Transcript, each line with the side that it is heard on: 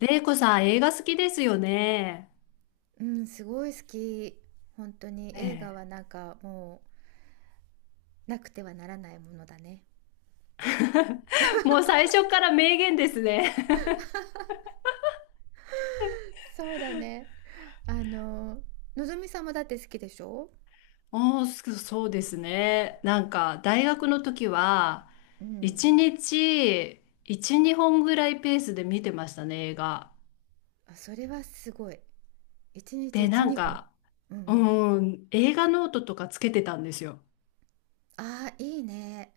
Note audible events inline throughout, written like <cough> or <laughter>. left: 玲子さん、映画好きですよね。
right: うん、すごい好き。本当に
left: ね
right: 映画はなんかもうなくてはならないものだね。
left: え。もう最初から名言ですね。
right: そうだね。あの、のぞみさんもだって好きでしょ。
left: <laughs> おー、そうですね。なんか、大学の時は、
right: うん。
left: 一日、一、二本ぐらいペースで見てましたね、映画。
right: あ、それはすごい。一日
left: で、
right: 一、
left: なん
right: 二本。
left: か、
right: うんうん。
left: うん、映画ノートとかつけてたんですよ。
right: ああ、いいね。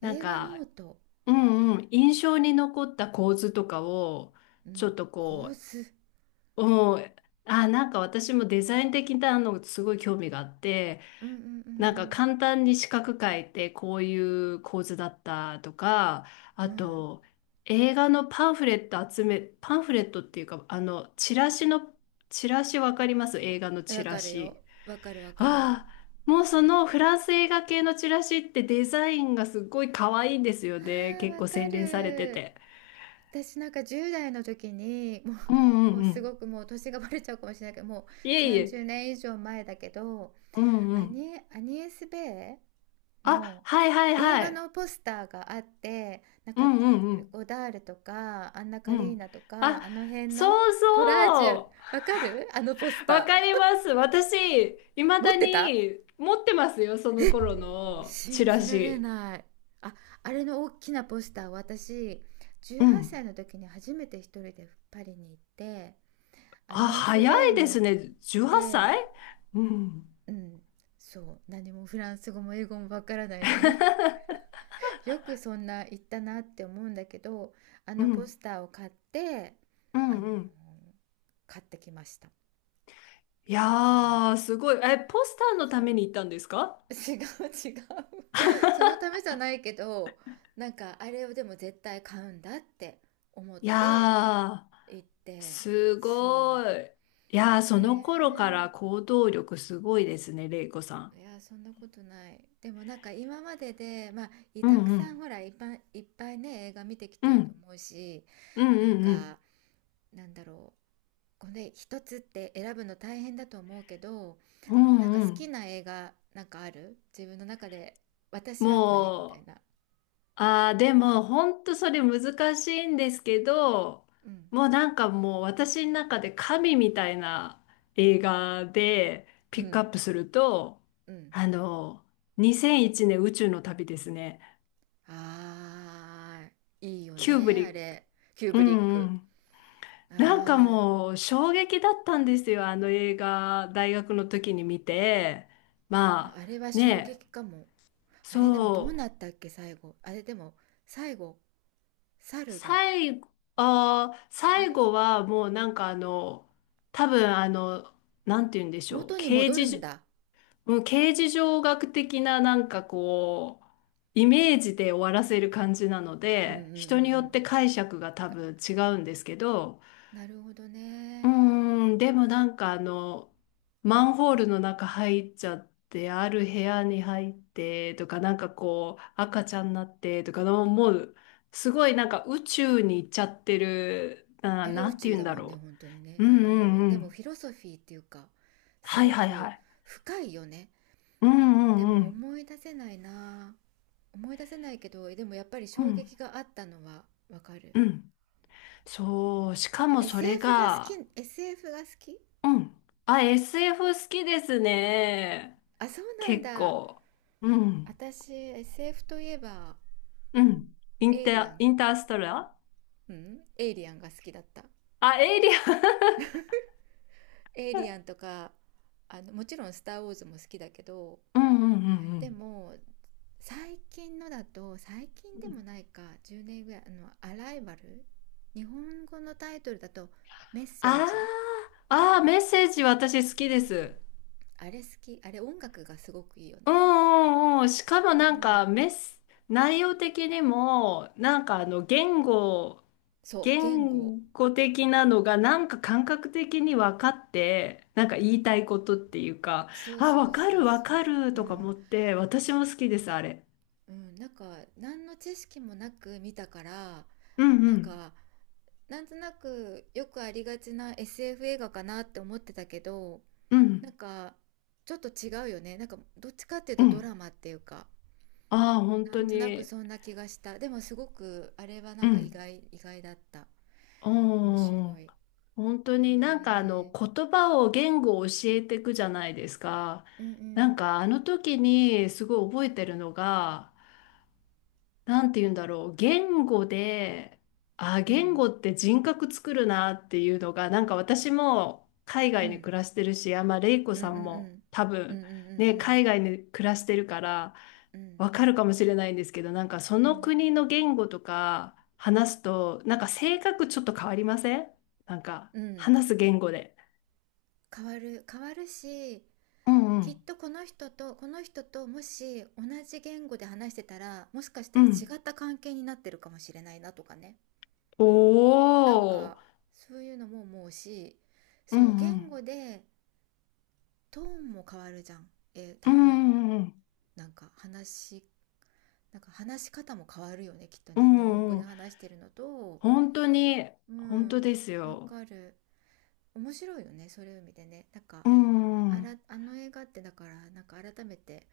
left: なん
right: 映画ノー
left: か、
right: ト。
left: うんうん、印象に残った構図とかを、
right: う
left: ちょ
right: ん。
left: っと
right: 構
left: こ
right: 図。
left: う、うん、あ、なんか私もデザイン的なのすごい興味があって、
right: うんうんう
left: なんか
right: ん
left: 簡単に四角書いてこういう構図だったとか、
right: う
left: あ
right: ん。
left: と映画のパンフレット集め、パンフレットっていうか、チラシわかります？映画の
right: うん。
left: チ
right: わ
left: ラ
right: かる
left: シ。
right: よ。わかるわかる。
left: ああ、もうそのフランス映画系のチラシってデザインがすっごい可愛いんですよ
right: あ
left: ね。
right: あ、
left: 結
right: わ
left: 構
right: か
left: 洗練されて
right: る。
left: て。
right: 私なんか10代の時にも
left: うん
right: う、
left: う
right: も
left: ん
right: う
left: う
right: すご
left: ん。
right: くもう年がバレちゃうかもしれないけどもう
left: いえい
right: 30
left: え。
right: 年以上前だけど、
left: うんうん。
right: アニエス・ベイ
left: あ、
right: の
left: はいはい
right: 映
left: は
right: 画
left: い。
right: のポスターがあって、なん
left: う
right: か
left: んうんうん。
right: ゴダールとかアンナ・
left: う
right: カリー
left: ん。
right: ナと
left: あ、
right: かあの辺
left: そ
right: の
left: う
right: コラージュ、
left: そう。
right: わかるあのポス
left: わ
right: タ
left: か
right: ー。
left: ります。私、いま
right: 持っ
left: だ
right: てた。
left: に持ってますよ、その頃のチ
right: 信
left: ラ
right: じられ
left: シ。
right: ない。あ、あれの大きなポスターを私
left: う
right: 18
left: ん、
right: 歳の時に初めて一人でパリに行って、ア
left: あ、
right: ニス
left: 早
right: ベー
left: いで
right: に
left: す
right: 行っ
left: ね。18
right: て、
left: 歳うはっさい。うん、
right: うん、そう、何もフランス語も英語もわからないのに、
left: <laughs>
right: <laughs> よくそんな言ったなって思うんだけど、あ
left: う
right: のポ
left: ん、
right: スターを買って、
left: う
right: あの
left: ん、
right: ー
left: うん。
right: 買ってきました。
left: い
right: うん、
left: やー、すごい。え、ポスターのため
right: そ
left: に行ったんですか？
right: う。 <laughs> 違う違う。 <laughs> そのためじゃないけど、なんかあれをでも絶対買うんだって思っ
left: い
right: て
left: やー、
right: 行って、
left: すご
right: そ
left: い。いやー、
right: う
left: その頃から
right: ね。
left: 行動力すごいですね、れいこさん。
right: いや、そんなことない。でもなんか今まででまあい
left: う
right: たく
left: んう
right: さん
left: ん
right: ほら、いっぱい、いっぱいね、映画見てき
left: う
right: てると
left: ん
right: 思うし、
left: うん
right: な
left: う
right: ん
left: んうん
right: か、なんだろう、これ一つって選ぶの大変だと思うけど、
left: う
right: なんか
left: ん
right: 好
left: う
right: き
left: ん。
right: な映画なんかある自分の中で、私はこれみた
left: も
right: い
left: う、
right: な。
left: ああ、でも、本当それ難しいんですけど、
right: うん
left: もうなんかもう私の中で神みたいな映画で
right: う
left: ピックア
right: ん
left: ップすると、
right: うん。
left: あの、2001年宇宙の旅ですね。
right: あー、いいよ
left: キューブ
right: ね
left: リ
right: あ
left: ッ
right: れ。キュー
left: ク、う
right: ブリッ
left: んう
right: ク。
left: ん。
right: あ
left: なんか
right: ー、
left: もう衝撃だったんですよ。あの映画、大学の時に見て。
right: ま
left: ま
right: あれ
left: あ、
right: は衝
left: ね、
right: 撃かも。あれでもどう
left: そう。
right: なったっけ最後。あれでも最後、猿が、
left: 最後、
right: あ
left: 最
right: れ
left: 後はもうなんか多分なんて言うんでしょう、
right: 元に
left: 刑
right: 戻
left: 事
right: るん
left: じ、
right: だ。
left: もう刑事上学的ななんかこう、イメージで終わらせる感じなの
right: うんうんう
left: で、
right: んう
left: 人によっ
right: ん。
left: て解釈が多
right: か、
left: 分違うんですけど、
right: なるほど
left: う
right: ね。
left: ーん、でもなんかマンホールの中入っちゃって、ある部屋に入ってとか、なんかこう、赤ちゃんになってとかの、もう、すごいなんか宇宙に行っちゃってる、な、
right: あれ
left: な
right: 宇
left: んて
right: 宙
left: 言うん
right: だ
left: だ
right: もんね、
left: ろ
right: 本当にね。
left: う。う
right: なん
left: ん
right: か
left: う
right: も
left: ん
right: う、
left: う
right: でもフ
left: ん。
right: ィロソフィーっていうか、す
left: はい
right: ご
left: はいは
right: く
left: い。
right: 深いよね。
left: う
right: で
left: んうんう
right: も
left: ん。
right: 思い出せないな。思い出せないけど、でもやっぱり
left: う
right: 衝
left: ん
right: 撃があったのはわかる。
left: うん。そう、しか
right: あ、
left: もそれ
right: SF が好き、
left: が、
right: SF が好き。
left: うん。あ、SF 好きですね。
right: あ、そうなん
left: 結
right: だ。
left: 構。うん。
right: 私 SF といえば
left: うん。
right: エイリアン、
left: インターストラ、
right: うん、エイリアンが好きだった。
left: あ、エイリアン。
right: エイリアンとか、あのもちろん「スター・ウォーズ」も好きだけど、
left: うんうんう
right: で
left: ん
right: も最近のだと、最
left: う
right: 近で
left: ん。
right: もないか、10年ぐらい、あの「アライバル」、日本語のタイトルだと「メッセー
left: あ
right: ジ」。
left: あ、メッセージ私好きです。
right: あれ好き、あれ音楽がすごくいいよ
left: うん
right: ね。
left: うんうん。しかも
right: う
left: なん
right: ん、
left: か内容的にも、なんか
right: そう、言語。
left: 言語的なのがなんか感覚的に分かって、なんか言いたいことっていうか、
right: そう
left: あ、
right: そ
left: 分
right: う
left: か
right: そう
left: る分
right: そ
left: か
right: う。
left: る
right: う
left: とか
right: ん
left: 思って、私も好きです、あれ。
right: うん、なんか何の知識もなく見たから、
left: うんう
right: なん
left: ん。
right: か、なんとなくよくありがちな SF 映画かなって思ってたけど、
left: う
right: なん
left: ん
right: かちょっと違うよね、なんかどっちかっていう
left: う
right: とドラ
left: ん。
right: マっていうか、
left: ああ、本
right: な
left: 当
right: んとなく
left: に。
right: そんな気がした。でもすごくあれはな
left: う
right: んか意
left: ん。
right: 外意外だった。面
left: おー。
right: 白い。へ
left: 本当になんか
right: え
left: 言語を教えていくじゃないですか。
right: ー。うんう
left: なん
right: ん
left: かあの時にすごい覚えてるのがなんて言うんだろう、言語で、あ、
right: う
left: 言
right: ん
left: 語って人格作るなっていうのが、なんか私も海
right: う
left: 外に
right: ん
left: 暮らしてるし、あ、まあ、レイコ
right: うんう
left: さ
right: んう
left: んも
right: ん
left: 多
right: う
left: 分、
right: ん
left: ね、
right: うん
left: 海外に暮らしてるから、
right: うんうん
left: わかるかもしれないんですけど、なんかそ
right: う
left: の
right: ん
left: 国の言語とか話すと、なんか性格ちょっと変わりません？なんか
right: うん。
left: 話す言語で。
right: 変わる変わるし、
left: うんう
right: きっ
left: ん。
right: とこの人とこの人と、もし同じ言語で話してたらもしかした
left: う
right: ら
left: ん。
right: 違った関係になってるかもしれないなとかね、なん
left: お
right: か
left: ー。
right: そういうのも思うし、
left: う
right: そう、
left: んう
right: 言語
left: ん。
right: でトーンも変わるじゃん、えー
left: う
right: 多分。
left: んうんうん。
right: なんか話しなんか話し方も変わるよね、きっと
left: う
right: ね、日本語
left: んう
right: で
left: ん。
right: 話してるのと。
left: 本当に、
right: う
left: 本当
right: ん、
left: です
right: わ
left: よ。
right: かる。面白いよねそういう意味でね。なんか、
left: うんう
right: あ
left: ん。
right: ら、あの映画ってだからなんか改めて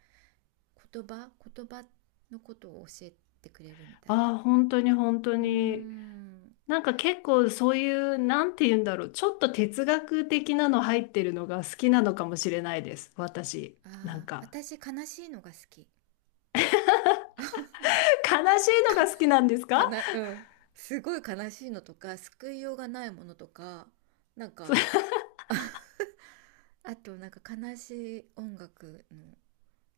right: 言葉言葉のことを教えてくれるみたいな。
left: ああ、本当に本当
right: うー
left: に。
right: ん。
left: なんか結構そういう、なんて言うんだろう。ちょっと哲学的なの入ってるのが好きなのかもしれないです。私。なん
right: ああ、
left: か。
right: 私悲しいのが好き
left: <laughs> 悲しいのが好きなんです
right: か
left: か？
right: な。うん、すごい悲しいのとか救いようがないものとか、なんか、
left: そ
right: あと、なんか悲しい音楽の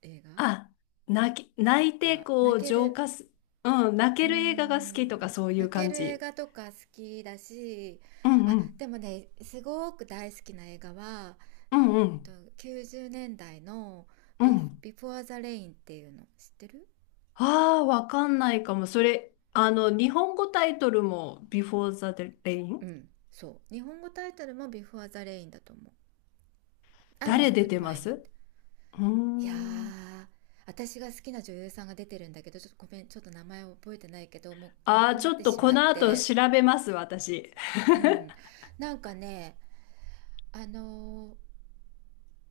right: 映画
left: あ、
right: と
left: 泣いて
right: か
left: こ
right: 泣
left: う
right: け
left: 浄
right: る。
left: 化す。うん、泣
right: うー
left: ける映画が好きとか
right: ん、
left: そういう
right: 泣け
left: 感
right: る映
left: じ？
right: 画とか好きだし、
left: うん
right: あ
left: うん。
right: でもね、すごく大好きな映画は、
left: うんう
right: と、
left: ん。
right: 90年代の、
left: う
right: ビ
left: ん。
right: 「Before the Rain」っていうの知ってる。
left: ああ、わかんないかも。それ、あの、日本語タイトルも Before the Rain？
right: うん、そう、日本語タイトルも「Before the Rain」だと思う。雨
left: 誰
right: の
left: 出
right: 降る
left: てま
right: 前
left: す？
right: にっ
left: う
right: て。
left: ー
right: いや
left: ん。
right: ー、私が好きな女優さんが出てるんだけど、ちょっとごめん、ちょっと名前を覚えてないけど、もう亡
left: ああ、
right: くな
left: ち
right: っ
left: ょっ
right: て
left: と
right: し
left: こ
right: まっ
left: の後
right: て、
left: 調べます、私。
right: うん。なんかね、あのー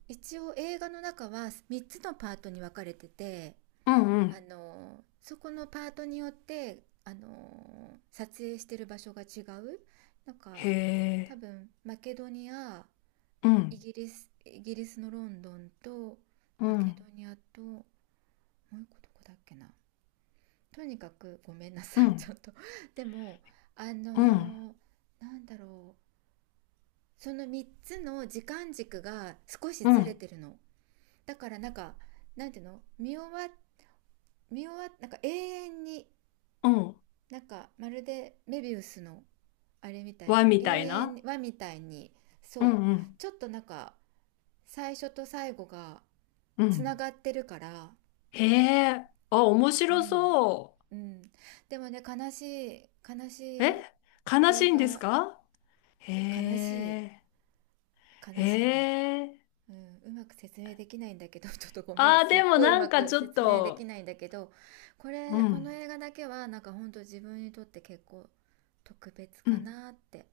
right: 一応映画の中は3つのパートに分かれてて、
left: うんう
right: あ
left: ん。
right: のそこのパートによってあの撮影してる場所が違う。なん
left: へ
right: か多
left: え。
right: 分マケドニア、
left: う
right: イ
left: ん。
right: ギリスイギリスのロンドンと
left: う
right: マケド
left: ん。
right: ニアと、もう一個どこだっけな。とにかくごめんな
left: う
right: さい、ちょ
left: ん。
right: っと <laughs> でも、あ
left: うん。
right: の、なんだろう、その3つの時間軸が少し
left: う
right: ずれ
left: ん。
right: てるの。だからなんか、なんていうの、見終わ、なんか永遠に、
left: うん。
right: なんかまるでメビウスのあれみたい
left: 和
right: に
left: み
right: 永
left: たい
right: 遠
left: な。
right: はみたいに、
left: う
right: そ
left: ん
right: う、
left: うん。
right: ちょっとなんか最初と最後が
left: う
right: つ
left: ん。
right: ながってるから。
left: へえ。あ、面
right: う
left: 白
right: ん
left: そ
right: うん。でもね、悲しい悲
left: う。
right: し
left: え、
right: い
left: 悲し
right: 映
left: いんです
right: 画。
left: か？へ
right: 悲しい、
left: え。へ
right: 悲しいね、
left: え。
right: うん、うまく説明できないんだけど、 <laughs> ちょっとごめん、
left: ああ、
right: すっ
left: でも
right: ごいう
left: なん
right: ま
left: か
right: く
left: ちょっ
right: 説明でき
left: と、
right: ないんだけど、こ
left: う
right: れ、この
left: ん。
right: 映画だけはなんかほんと自分にとって結構特別
left: う
right: か
left: ん。
right: なって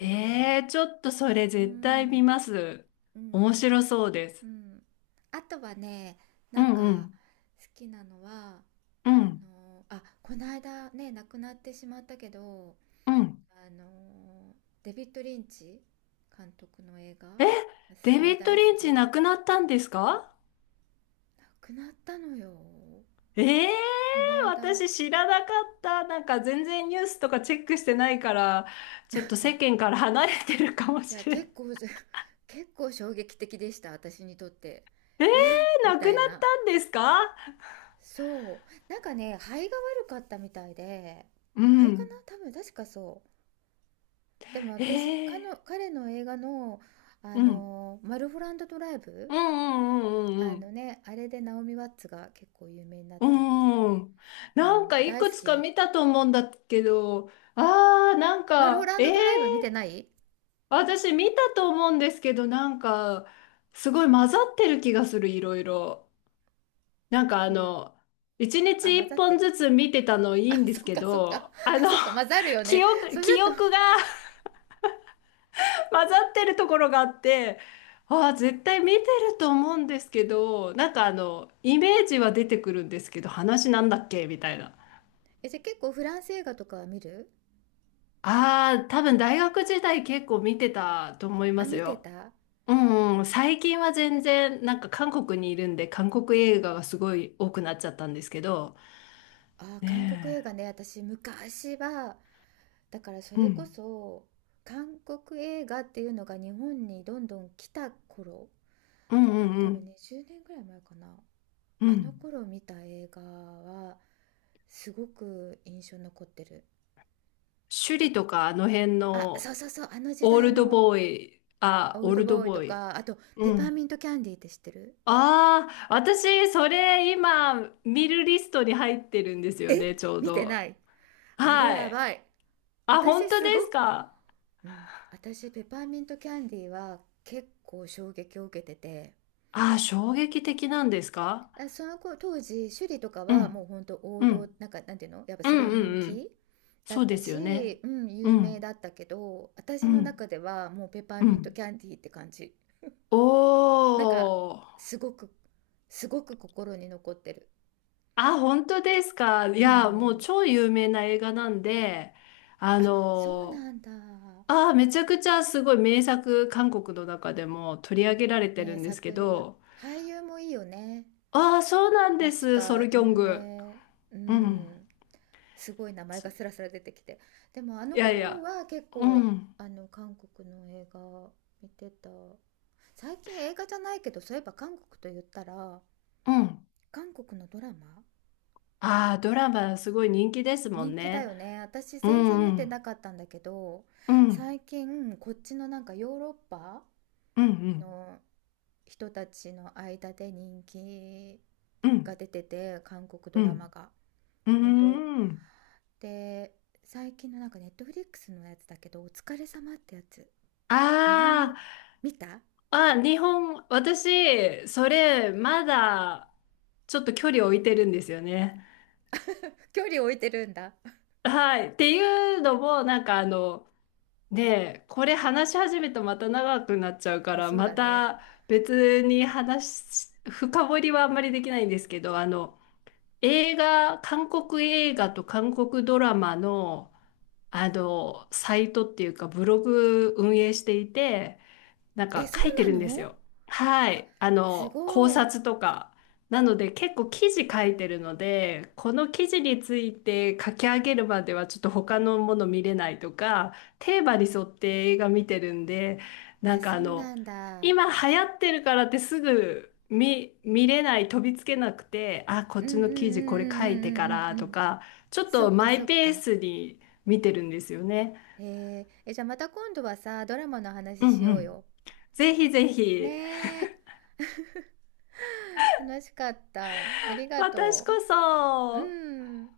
right: 思う。
left: え、ちょっとそれ
right: う
left: 絶対見
right: ん、
left: ます。
right: うん、
left: 面白そうで
right: う
left: す。
right: ん。あとはね、
left: う
right: なん
left: んう
right: か
left: ん。
right: 好きなのは、
left: う
right: あ
left: ん。
right: の、あ、この間ね、亡くなってしまったけど、
left: うん。
right: あの、デビッド・リンチ監督の映画
left: え、
right: がす
left: デ
right: ご
left: ビ
right: い
left: ッド・
right: 大好
left: リンチ
right: き。
left: 亡くなったんですか？
right: 亡くなったのよ。
left: ええ。
right: この間。
left: 私知らなかった。なんか全然ニュースとかチェックしてないから、ちょっと世間から離れてるかも
right: いや、
left: しれな
right: 結
left: い。
right: 構、<laughs> 結構衝撃的でした、私にとって。
left: ええ。
right: えみ
left: 亡く
right: た
left: なっ
right: いな。
left: たんですか？
right: そう。なんかね、肺が悪かったみたいで、
left: う
right: 肺か
left: ん。
right: な多分、確かそう。でも私、
left: ええ。
right: 彼の映画の、あ
left: うん。
right: の、マルフォランドドライブ、
left: うんうんうん
right: あ
left: う
right: の
left: ん。
right: ね、あれでナオミ・ワッツが結構有名になっ
left: う
right: たってい
left: ー
right: う、
left: ん。
right: う
left: なん
right: ん、
left: かい
right: 大
left: く
right: 好
left: つか
right: き。
left: 見たと思うんだけど、
right: マルフォランドドライブ見てない。
left: 私見たと思うんですけど、なんか、すごい混ざってる気がする、いろいろ。なんか
right: そう。
left: 一日
right: あ、混ざ
left: 一
right: って
left: 本
right: る。
left: ずつ見てたのい
right: あ、
left: いんです
right: そっ
left: け
right: かそっか。
left: ど、
right: あ、そっか、混
left: <laughs>
right: ざるよね、それ
left: 記
right: だと。
left: 憶が <laughs> 混ざってるところがあって、絶対見てると思うんですけど、なんかイメージは出てくるんですけど、話なんだっけみたいな。
right: え、じゃあ結構フランス映画とかは見る。
left: ああ、多分大学時代結構見てたと思いま
right: あ、
left: す
right: 見て
left: よ。
right: た。
left: うんうん、最近は全然なんか韓国にいるんで韓国映画がすごい多くなっちゃったんですけど、
right: あ、韓国
left: ね
right: 映画ね、私昔は、だからそ
left: え、う
right: れこ
left: ん、
right: そ、韓国映画っていうのが日本にどんどん来た頃、
left: うん
right: だ
left: う
right: から
left: ん
right: 多
left: う
right: 分
left: ん
right: ね10年ぐらい前かな、
left: う
right: あの
left: ん。
right: 頃見た映画はすごく印象に残ってる。
left: 首里とかあの辺
right: あ、そう
left: の
right: そうそう、あの時
left: オー
right: 代
left: ルド
right: の
left: ボーイ、あ、
right: 「オー
left: オ
right: ル
left: ー
right: ド
left: ルド
right: ボーイ」
left: ボ
right: と
left: ーイ。
right: かあと「ペ
left: う
right: パーミ
left: ん。
right: ントキャンディー」って知ってる。
left: ああ、私それ今見るリストに入ってるんですよね、
right: え、
left: ちょう
right: 見て
left: ど。
right: ない。あれ
left: は
right: や
left: い。
right: ばい。
left: あ、本
right: 私
left: 当で
right: すご
left: す
right: く、
left: か。
right: うん、私ペパーミントキャンディーは結構衝撃を受けてて、
left: ああ、衝撃的なんですか？
right: あ、その子、当時趣里とか
left: う
right: はもう
left: ん、
right: 本当王
left: う
right: 道、
left: ん、
right: なんかなんていうのやっぱ
left: う
right: すご
left: ん、
right: い
left: う
right: 人
left: ん、う
right: 気
left: ん。
right: だっ
left: そうで
right: た
left: すよね。
right: し、うん、
left: う
right: 有名だ
left: ん、
right: ったけど、
left: う
right: 私の
left: ん、
right: 中ではもうペパー
left: う
right: ミントキ
left: ん。
right: ャンディーって感じ。
left: お
right: なんか
left: ー。
right: すごく、すごく心に残ってる。
left: あ、本当ですか。い
right: う
left: や、もう
right: ん、
left: 超有名な映画なんで、あ
right: あ、そう
left: の
right: なんだ。
left: めちゃくちゃすごい名作、韓国の中でも取り上げられてる
right: 名
left: んで
right: 作、
left: すけど、
right: 俳優もいいよね、
left: ああ、そうなんで
right: 確
left: す、ソ
right: か
left: ルギョン
right: 有
left: グ。
right: 名。う
left: うん。
right: ん、すごい名前が
left: そ
right: スラスラ出てきて、でもあ
left: い
right: の
left: やい
right: 頃
left: や、
right: は結
left: う
right: 構
left: ん、
right: あの韓国の映画見てた。最近映画じゃないけど、そういえば韓国と言ったら
left: うん。
right: 韓国のドラマ。
left: ああ、ドラマすごい人気ですもん
right: 人気だ
left: ね。
right: よね、私
left: う
right: 全然
left: ん、う
right: 見て
left: ん、
right: なかったんだけど、
left: うん、
right: 最近こっちのなんかヨーロッパ
left: うん、うん、
right: の人たちの間で人気
left: う
right: が
left: ん。
right: 出てて、韓国
left: う
right: ドラマ
left: ん。
right: が
left: うー
right: 本当
left: ん。
right: で、最近のなんかネットフリックスのやつだけど「お疲れ様」ってやつ、日本語、
left: あ
right: 見た。
left: あ、あ、日本、私、それ、まだ、ちょっと距離を置いてるんですよね。
right: <laughs> 距離置いてるんだ。
left: はい。っていうのも、なんかねえ、これ話し始めたまた長くなっちゃうか
right: あ、
left: ら、
right: そう
left: ま
right: だね。
left: た別に深掘りはあんまりできないんですけど、映画、韓国映画と韓国ドラマの、あの、サイトっていうか、ブログ運営していて、なん
right: え、
left: か
right: そう
left: 書いて
right: な
left: るんです
right: の。
left: よ。はい。あ
right: す
left: の、考
right: ごい。
left: 察とか。なので結構記事書いてるので、この記事について書き上げるまではちょっと他のもの見れないとか、テーマに沿って映画見てるんで、な
right: あ、
left: んか
right: そうなんだ。
left: 今流行ってるからってすぐ見れない、飛びつけなくて、あ、こっ
right: うんうん
left: ち
right: うんうん
left: の
right: うんうんうん
left: 記事これ書いてから
right: う
left: と
right: ん。
left: か、ちょっ
right: そ
left: と
right: っか
left: マ
right: そ
left: イ
right: っ
left: ペー
right: か。
left: スに見てるんですよね。
right: へえ。え、じゃあまた今度はさ、ドラマの
left: う
right: 話
left: ん
right: し
left: う
right: よう
left: ん。
right: よ。
left: ぜひぜひ。
right: ねえ。楽しかった。ありが
left: 私
right: と
left: こ
right: う。
left: そ、
right: うん。